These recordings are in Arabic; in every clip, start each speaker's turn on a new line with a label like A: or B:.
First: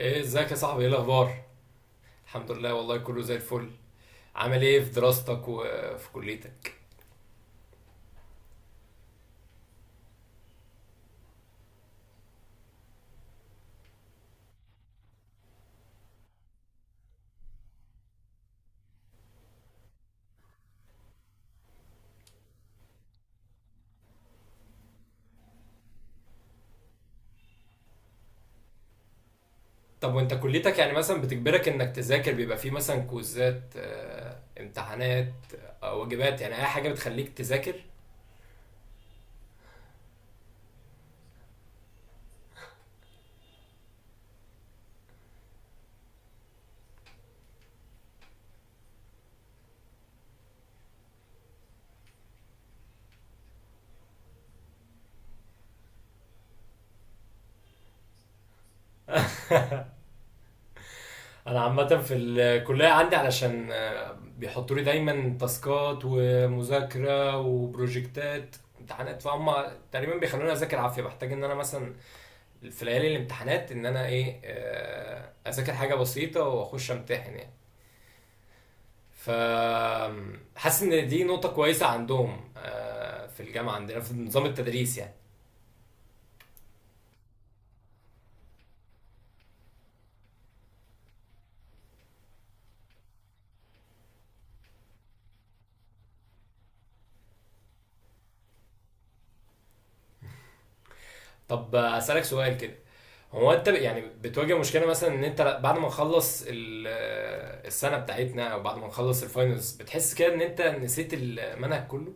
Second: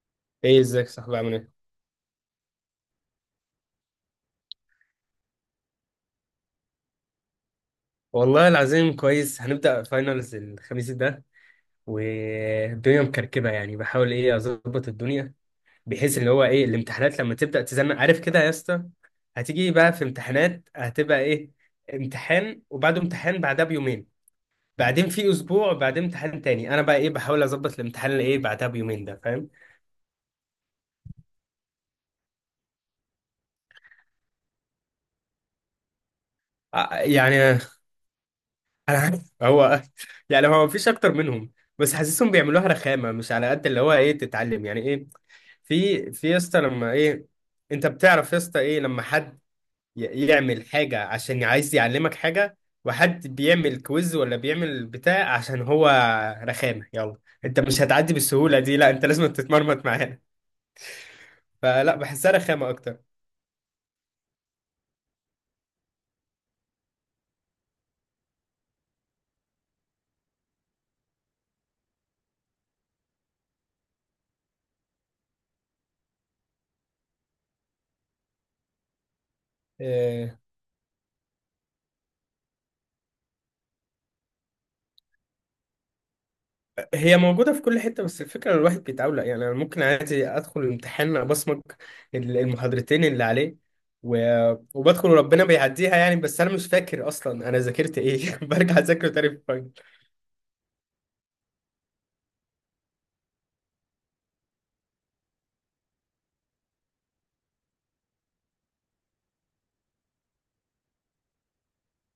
A: ايه ازيك يا
B: ايه
A: صاحبي؟
B: ازيك
A: ايه
B: يا صاحبي عامل
A: الاخبار؟
B: ايه؟
A: الحمد لله والله كله زي الفل. عامل ايه في دراستك وفي كليتك؟
B: والله العظيم كويس، هنبدأ فاينلز الخميس ده. والدنيا مكركبة، يعني بحاول ايه اظبط الدنيا بحيث اللي هو ايه الامتحانات لما تبدأ تزنق، عارف كده يا اسطى. هتيجي بقى في امتحانات، هتبقى ايه، امتحان وبعده امتحان بعدها بيومين، بعدين في اسبوع بعدين امتحان تاني. انا بقى ايه بحاول اظبط الامتحان اللي ايه بعدها بيومين ده، فاهم؟
A: طب وانت كليتك يعني مثلا بتجبرك انك تذاكر؟ بيبقى فيه مثلا كوزات، امتحانات، واجبات، يعني اي حاجه بتخليك
B: يعني انا
A: تذاكر؟
B: عارف هو، يعني هو مفيش اكتر منهم. بس حاسسهم بيعملوها رخامة مش على قد اللي هو ايه تتعلم يعني ايه. في يا اسطى لما ايه، انت بتعرف يا اسطى ايه لما حد يعمل حاجه عشان عايز يعلمك حاجه، وحد بيعمل كويز ولا بيعمل بتاع عشان هو رخامه، يلا انت مش هتعدي بالسهوله دي، لا انت لازم تتمرمط معاه.
A: انا عامه
B: فلا
A: في
B: بحسها رخامه
A: الكليه
B: اكتر.
A: عندي، علشان بيحطوا لي دايما تاسكات ومذاكره وبروجكتات امتحانات، فهم تقريبا بيخلوني اذاكر عافيه. بحتاج ان انا مثلا في ليالي الامتحانات ان انا ايه، اذاكر حاجه بسيطه واخش امتحن يعني. ف
B: آه،
A: حاسس ان دي نقطة كويسة عندهم، في الجامعة عندنا في نظام التدريس يعني.
B: هي موجوده في كل حته، بس الفكره إن الواحد بيتعود. يعني انا ممكن عادي ادخل الامتحان ابصمج المحاضرتين اللي عليه، و- وبدخل وربنا بيعديها يعني، بس انا مش فاكر اصلا انا ذاكرت ايه، برجع اذاكره تاني في...
A: طب اسألك سؤال كده، هو انت يعني بتواجه مشكلة مثلا ان انت بعد ما نخلص السنة بتاعتنا، او بعد ما نخلص الفاينلز، بتحس كده ان انت نسيت المنهج كله؟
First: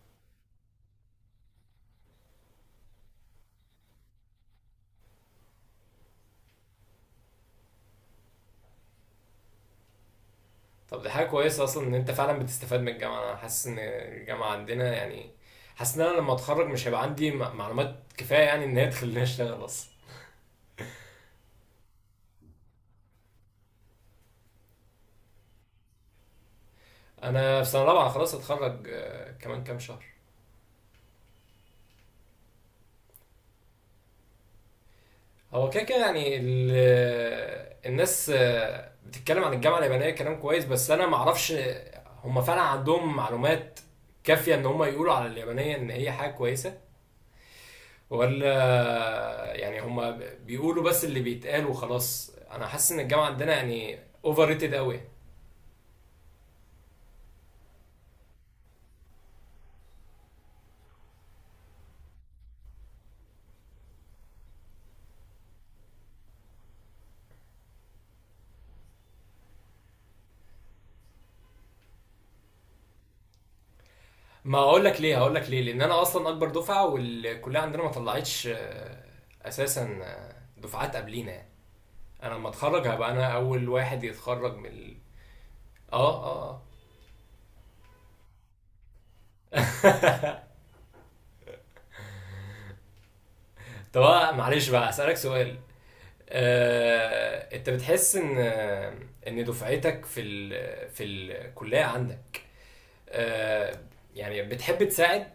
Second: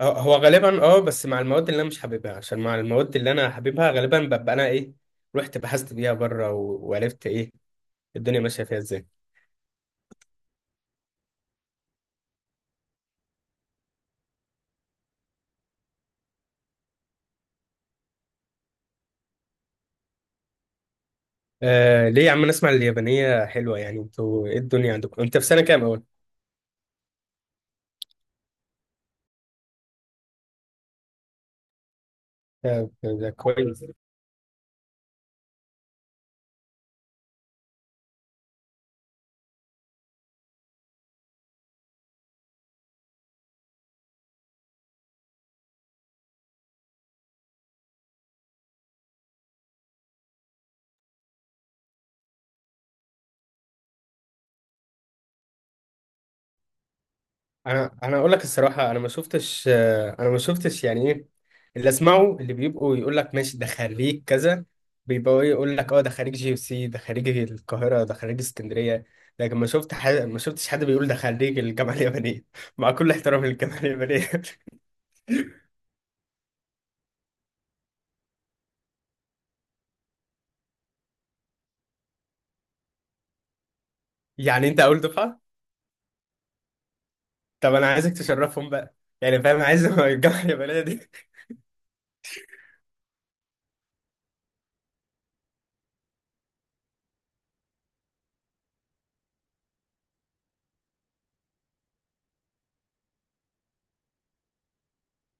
B: هو غالبا اه، بس مع المواد اللي انا مش حاببها، عشان مع المواد اللي انا حاببها غالبا ببقى انا ايه رحت بحثت بيها بره، و- وعرفت ايه الدنيا ماشيه فيها ازاي.
A: طب دي حاجة كويسة اصلا ان انت فعلا بتستفاد من الجامعة. انا حاسس ان الجامعة عندنا يعني، حاسس ان انا لما اتخرج مش هيبقى عندي معلومات كفاية يعني، ان هي تخليني اشتغل اصلا.
B: آه ليه يا عم، نسمع اليابانيه حلوه، يعني انتوا ايه الدنيا عندكم؟ انت في سنه كام اول؟
A: انا في سنة رابعة خلاص، هتخرج كمان كام شهر.
B: آه، ده كويس.
A: هو كده كده يعني الناس بتتكلم عن الجامعة اليابانية كلام كويس، بس أنا معرفش هما فعلا عندهم معلومات كافية إن هما يقولوا على اليابانية إن هي حاجة كويسة ولا يعني هما بيقولوا بس اللي بيتقال وخلاص. أنا حاسس إن الجامعة عندنا يعني أوفر ريتد أوي.
B: انا اقول لك الصراحه، انا ما شفتش، انا ما شفتش يعني ايه اللي اسمعه، اللي بيبقوا يقول لك ماشي ده خريج كذا، بيبقوا ايه يقول لك اه، ده خريج جي سي، ده خريج القاهره، ده خريج اسكندريه. لكن ما شفت حد، ما شفتش حد بيقول ده خريج الجامعه اليابانيه. مع كل احترامي للجامعه اليابانيه.
A: ما أقول لك ليه، هقول لك ليه. لأن أنا أصلا أكبر دفعة، والكلية عندنا ما طلعتش أساسا، دفعات قبلينا يعني. أنا لما أتخرج هبقى أنا أول واحد يتخرج
B: يعني
A: من
B: انت اول دفعه؟
A: آه. آه آه.
B: طب انا عايزك تشرفهم بقى، يعني فاهم؟ عايز الجامعه اليابانيه دي.
A: طب أنا معلش بقى اسالك سؤال. انت بتحس ان ان دفعتك في في الكليه عندك، آه، يعني بتحب تساعد؟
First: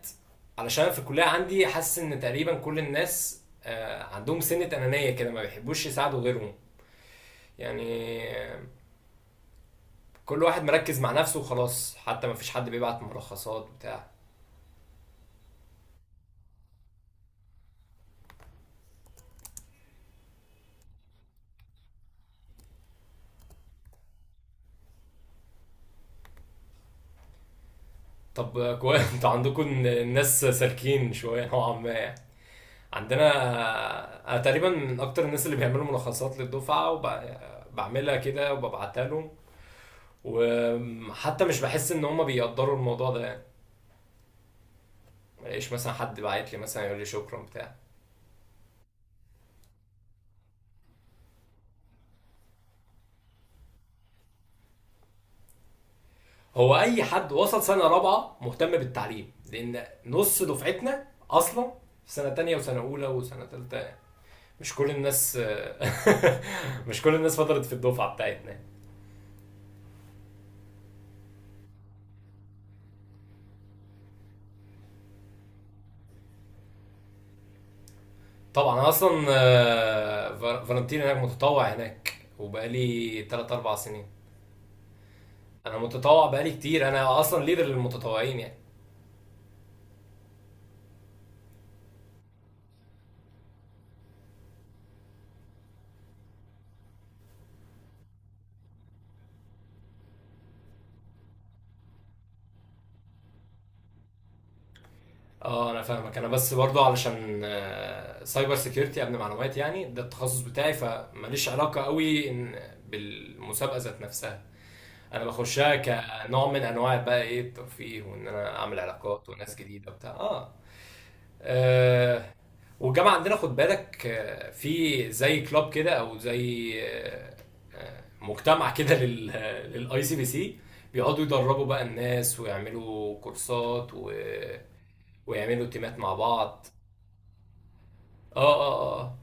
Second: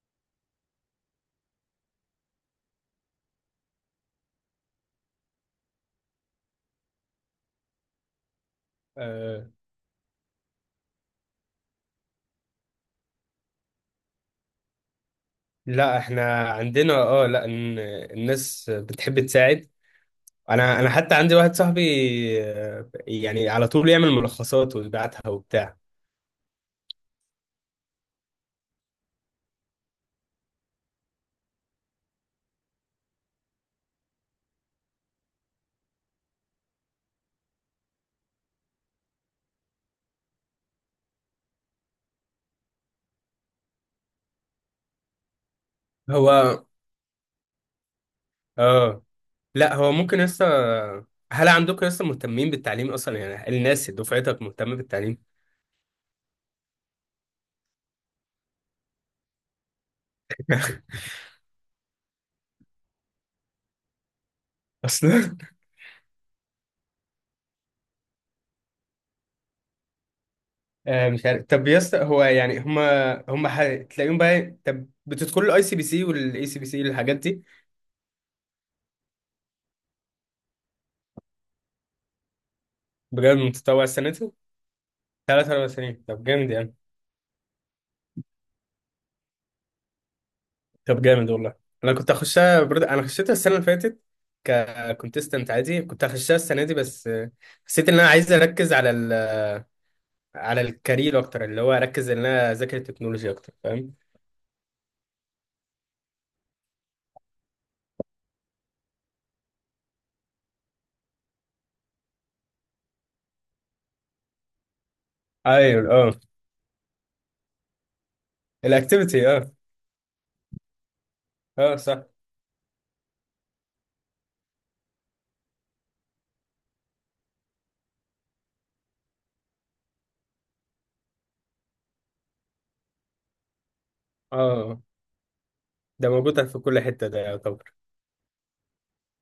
A: علشان أنا في الكليه عندي حاسس ان تقريبا كل الناس عندهم سنه انانيه كده، ما بيحبوش يساعدوا غيرهم يعني.
B: آه
A: كل واحد مركز مع نفسه وخلاص، حتى ما فيش حد بيبعت ملخصات بتاع.
B: لا احنا عندنا اه، لا الناس بتحب تساعد. انا حتى عندي واحد صاحبي، يعني على طول يعمل ملخصات ويبعتها وبتاع.
A: طب كويس انتوا عندكم الناس سالكين شويه نوعا ما يعني. عندنا انا تقريبا من اكتر الناس اللي بيعملوا ملخصات للدفعه، وبعملها كده وببعتها لهم، وحتى مش بحس ان هما بيقدروا الموضوع ده يعني. ملاقيش مثلا حد بعت لي
B: هو
A: مثلا يقول لي شكرا بتاع.
B: اه، لا هو ممكن لسه. هل عندكم لسه مهتمين بالتعليم اصلا؟ يعني الناس دفعتك مهتمه بالتعليم
A: هو اي حد وصل سنه رابعه مهتم بالتعليم، لان نص دفعتنا اصلا في سنه تانية وسنه اولى وسنه تالتة. مش كل
B: اصلا؟
A: الناس مش كل الناس فضلت في الدفعه بتاعتنا.
B: آه، مش عارف. طب يا اسطى، هو يعني هما ح... تلاقيهم بقى. طب بتدخلوا الاي سي بي سي والاي سي بي سي الحاجات دي؟
A: طبعا انا اصلا فالنتين هناك، متطوع هناك وبقالي
B: بجد
A: 3 4
B: متطوع
A: سنين.
B: السنه دي؟ ثلاث اربع
A: انا
B: سنين، طب
A: متطوع
B: جامد
A: بقالي
B: يعني.
A: كتير، انا اصلا ليدر للمتطوعين يعني.
B: طب جامد والله. انا كنت اخشها برد... انا خشيتها السنه اللي فاتت ككونتستنت عادي. كنت هخشها السنه دي، بس حسيت ان انا عايز اركز على ال... على الكارير اكتر، اللي هو اركز ان انا اذاكر التكنولوجيا اكتر، فاهم؟
A: اه انا فاهمك. انا بس برضو علشان سايبر سيكيورتي، امن معلومات، يعني ده التخصص بتاعي. فماليش علاقه قوي إن بالمسابقه ذات نفسها، انا بخشها
B: ايوه، اه
A: كنوع من انواع بقى ايه الترفيه، وان انا اعمل
B: الاكتيفيتي،
A: علاقات
B: اه
A: وناس جديده وبتاع. اه
B: اه صح
A: آه، والجامعه عندنا خد بالك، في زي كلاب كده او زي مجتمع كده للاي سي بي سي، بيقعدوا يدربوا بقى الناس ويعملوا كورسات
B: اه.
A: ويعملوا تيمات
B: ده
A: مع
B: موجود في
A: بعض.
B: كل حته، ده يعتبر.
A: اه اه اه آه.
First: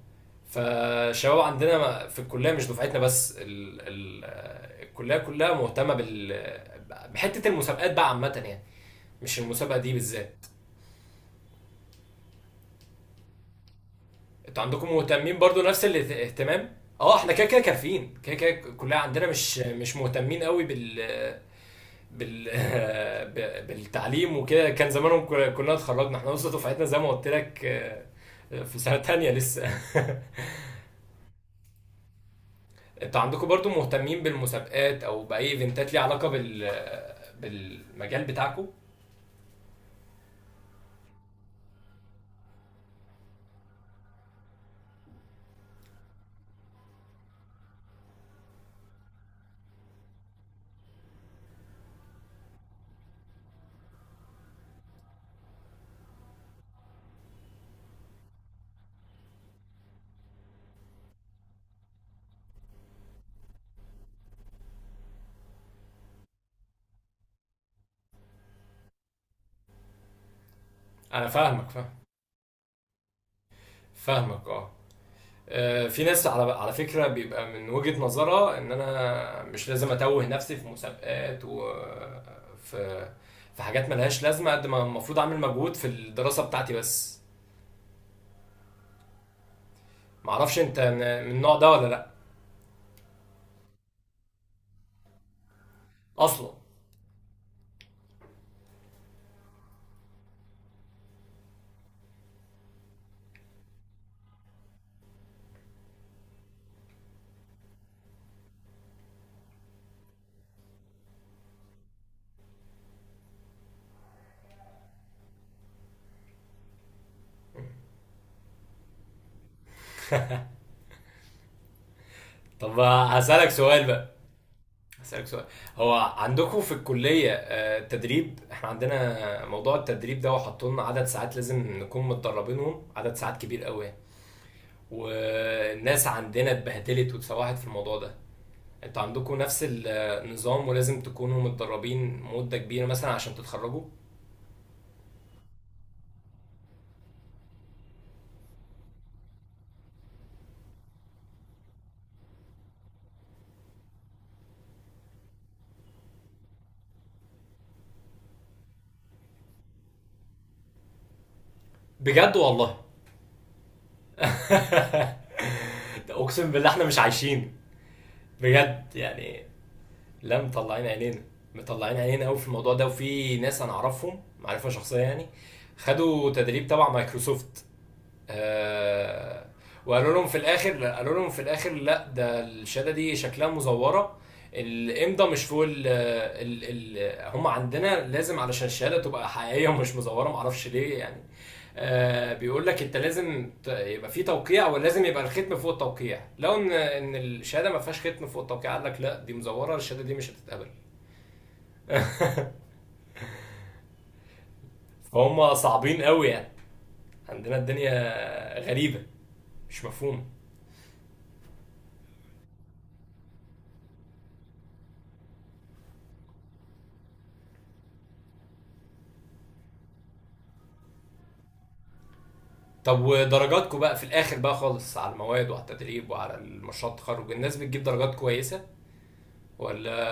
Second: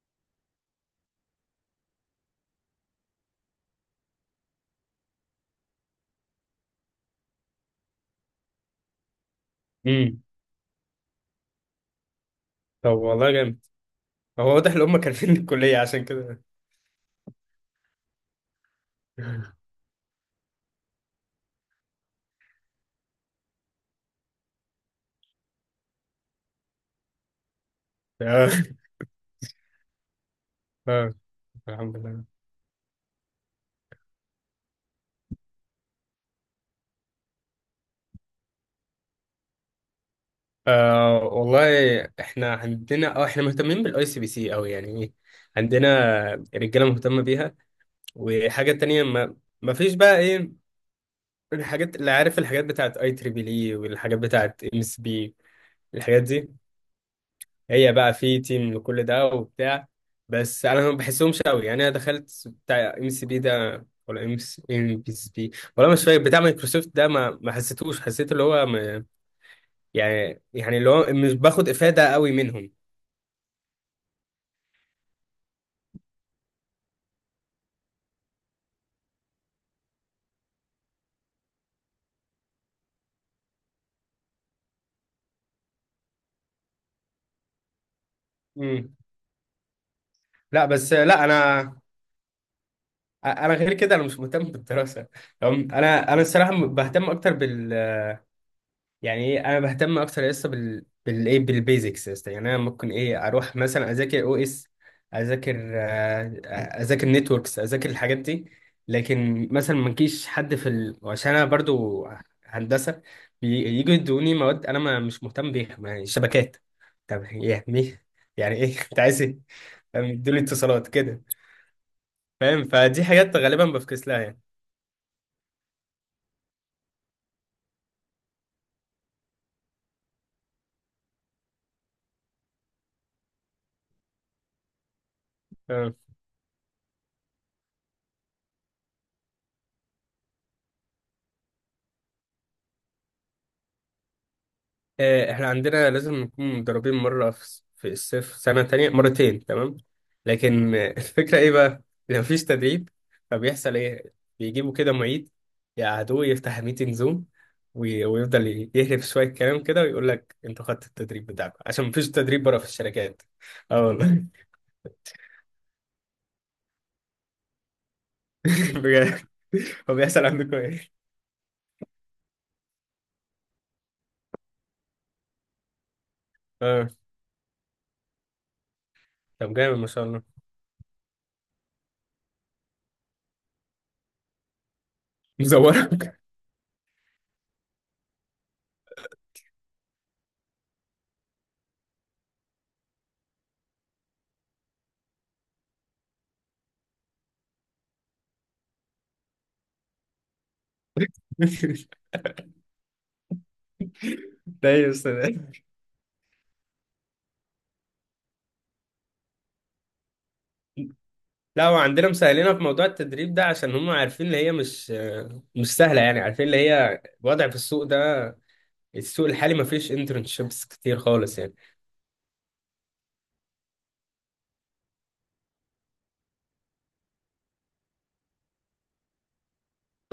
A: فالشباب عندنا في الكليه، مش دفعتنا بس، ال... ال... آه، الكليه كلها مهتمه بال آه، بحته المسابقات بقى عامه يعني، مش المسابقه دي
B: امم.
A: بالذات.
B: طب والله جامد، هو
A: انتوا
B: واضح ان
A: عندكم
B: هم كارفين
A: مهتمين برضو
B: الكليه
A: نفس
B: عشان كده.
A: الاهتمام؟ اه احنا كده كده كافيين، كده كده كلها عندنا مش مهتمين قوي بال بال بالتعليم وكده، كان زمانهم كنا اتخرجنا، احنا لسه دفعتنا زي ما قلت لك،
B: اه
A: في سنة تانية لسه.
B: اه الحمد لله.
A: انتوا عندكم برضو مهتمين بالمسابقات او باي ايفنتات ليها علاقة بالمجال بتاعكم؟
B: آه والله احنا عندنا اه، احنا مهتمين بالاي سي بي سي قوي، يعني ايه عندنا رجاله مهتمه بيها. وحاجه تانية ما، ما فيش بقى ايه الحاجات اللي عارف، الحاجات بتاعت اي تريبل اي، والحاجات بتاعت ام اس بي، الحاجات دي. هي بقى في تيم لكل ده وبتاع، بس انا ما بحسهمش قوي. يعني انا دخلت بتاع ام اس بي ده، ولا ام ام اس بي، ولا مش فاكر بتاع مايكروسوفت ده، ما حسيتوش، حسيت اللي هو يعني اللي هو
A: انا
B: مش باخد
A: فاهمك، فاهم
B: افاده قوي منهم.
A: فاهمك، اه. في ناس على على فكرة بيبقى من وجهة نظرها ان انا مش لازم اتوه نفسي في مسابقات وفي في حاجات ملهاش لازمة، قد ما المفروض اعمل مجهود في الدراسة بتاعتي بس. معرفش
B: لا
A: انت
B: بس
A: من
B: لا
A: النوع
B: انا،
A: ده ولا لا
B: انا غير كده، انا مش مهتم بالدراسه تمام. انا
A: اصلا.
B: الصراحه بهتم اكتر بال... يعني ايه انا بهتم اكتر لسه بال، بالايه بالبيزكس لسه، يعني انا ممكن ايه اروح مثلا اذاكر او اس، اذاكر اذاكر نتوركس، اذاكر الحاجات دي. لكن مثلا ما نجيش حد في ال... عشان انا برضو هندسه يجوا يدوني مواد انا ما مش مهتم بيها يعني شبكات. طب يعني إيه؟ يعني ايه انت عايز ايه؟ يدوني اتصالات كده، فاهم؟
A: طب
B: فدي حاجات
A: هسألك
B: غالبا
A: سؤال
B: بفكس
A: بقى،
B: لها يعني.
A: هسألك سؤال. هو عندكم في الكلية، تدريب؟ احنا عندنا موضوع التدريب ده، وحطوا لنا عدد ساعات لازم نكون متدربينهم، عدد ساعات كبير قوي،
B: تمام.
A: والناس عندنا اتبهدلت واتسوحت في الموضوع ده. انتوا عندكم نفس النظام ولازم تكونوا متدربين مدة كبيرة مثلا عشان تتخرجوا؟
B: احنا عندنا لازم نكون متدربين مرة في في الصيف سنة تانية مرتين تمام. لكن الفكرة ايه بقى؟ لو مفيش تدريب، فبيحصل ايه؟ بيجيبوا كده معيد، يقعدوه يفتح ميتنج زوم، وي- ويفضل يهرب شوية كلام كده، ويقول لك انتوا خدتوا التدريب بتاعكم عشان مفيش
A: بجد
B: تدريب بره في
A: والله!
B: الشركات. اه والله،
A: اقسم بالله احنا مش عايشين، بجد
B: بجد.
A: يعني.
B: هو بيحصل
A: لا
B: عندكم
A: مطلعين
B: ايه؟
A: عينينا، مطلعين عينينا قوي في الموضوع ده. وفي ناس انا اعرفهم معرفة شخصية يعني، خدوا تدريب
B: اه،
A: تبع مايكروسوفت، آه،
B: طب جامد ما شاء
A: وقالوا
B: الله.
A: لهم في الاخر، قالوا لهم في الاخر، لا ده الشهاده دي شكلها مزوره. الامضه مش فوق ال
B: مزورك،
A: ال ال هم عندنا لازم علشان الشهاده تبقى حقيقيه ومش مزوره، معرفش ليه يعني. آه بيقول لك انت لازم يبقى في توقيع، ولازم يبقى الختم فوق التوقيع، لو ان الشهاده ما فيهاش ختم فوق التوقيع، قال لك لا دي مزوره، الشهاده دي مش هتتقبل.
B: ده يا استاذ.
A: فهم صعبين قوي يعني. عندنا الدنيا غريبه، مش مفهومه.
B: لا هو عندنا مسهلينها في موضوع التدريب ده، عشان هم عارفين اللي هي مش سهلة، يعني عارفين اللي هي الوضع في السوق ده. السوق الحالي ما فيش انترنشيبس كتير خالص يعني.
A: طب ودرجاتكم بقى في الاخر بقى خالص، على المواد وعلى التدريب وعلى المشروع التخرج، الناس بتجيب درجات كويسه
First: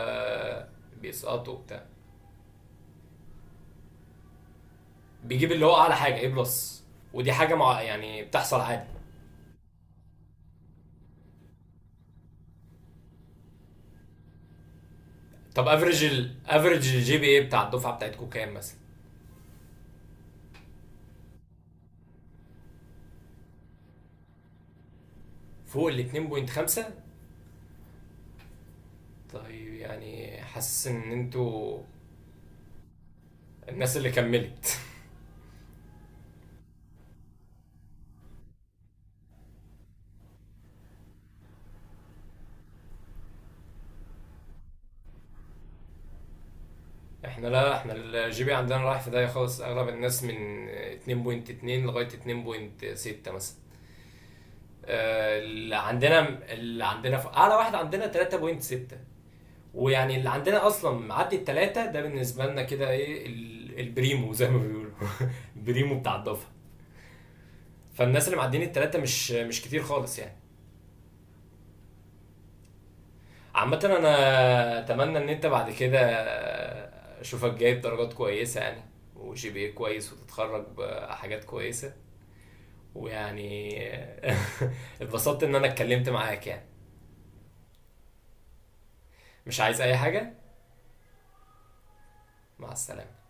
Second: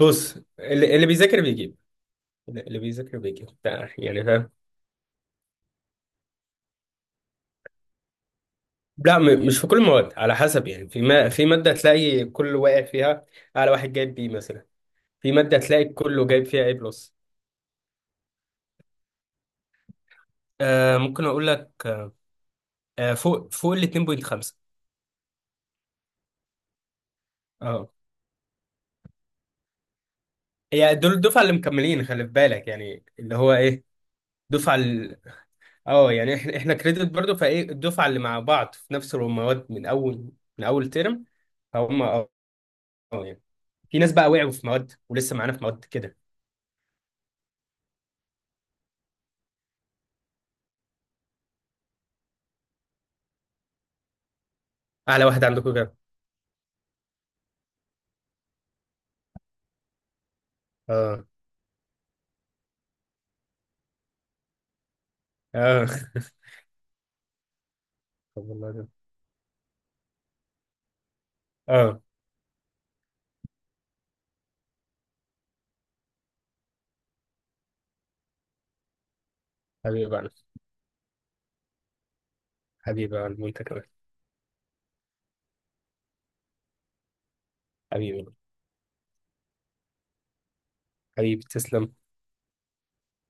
B: بص اللي بيذاكر
A: بيسقطوا
B: بيجيب،
A: وبتاع؟
B: اللي بيذاكر بيجيب ده يعني، فاهم؟
A: بيجيب اللي هو اعلى حاجه ايه بلس، ودي حاجه مع يعني بتحصل عادي.
B: لا مش في كل المواد، على حسب يعني. في ما في مادة تلاقي كل واقع فيها على واحد جايب بي مثلا، في مادة
A: طب
B: تلاقي
A: افريج
B: كله جايب فيها اي
A: الافريج
B: بلس.
A: الجي بي اي بتاع الدفعه بتاعتكم كام مثلا؟
B: آه ممكن اقول لك، آه فوق ال 2.5.
A: فوق ال 2.5؟
B: اه،
A: طيب يعني حاسس
B: يعني
A: ان
B: دول الدفعة اللي
A: انتوا
B: مكملين، خلي في بالك يعني اللي هو ايه.
A: الناس اللي كملت.
B: دفعة. اه يعني احنا كريدت برضو فايه الدفعه اللي مع بعض في نفس المواد من اول ترم، فهم اه. آه يعني في ناس بقى وقعوا في مواد ولسه معانا في مواد كده.
A: احنا لا، احنا الجي بي عندنا رايح في داهيه خالص. اغلب الناس من 2.2 لغايه 2.6 مثلا،
B: اعلى واحد عندكم
A: اللي
B: كده؟
A: عندنا، اللي عندنا اعلى واحد عندنا 3.6. ويعني اللي عندنا اصلا
B: اه
A: معدي التلاتة، ده بالنسبه لنا كده ايه البريمو زي ما بيقولوا.
B: اه.
A: البريمو بتاع الدفعه. فالناس اللي
B: طب
A: معديين
B: والله ده
A: التلاتة مش مش كتير خالص يعني.
B: اه.
A: عامه انا اتمنى ان انت بعد كده اشوفك جايب درجات كويسه يعني، وجي بي إيه
B: حبيبي
A: كويس،
B: بقى،
A: وتتخرج بحاجات كويسه
B: حبيبي بقى وانت
A: ويعني.
B: كمان.
A: اتبسطت ان انا اتكلمت معاك يعني،
B: حبيبي،
A: مش عايز اي حاجه.
B: حبيبي تسلم.
A: مع السلامه.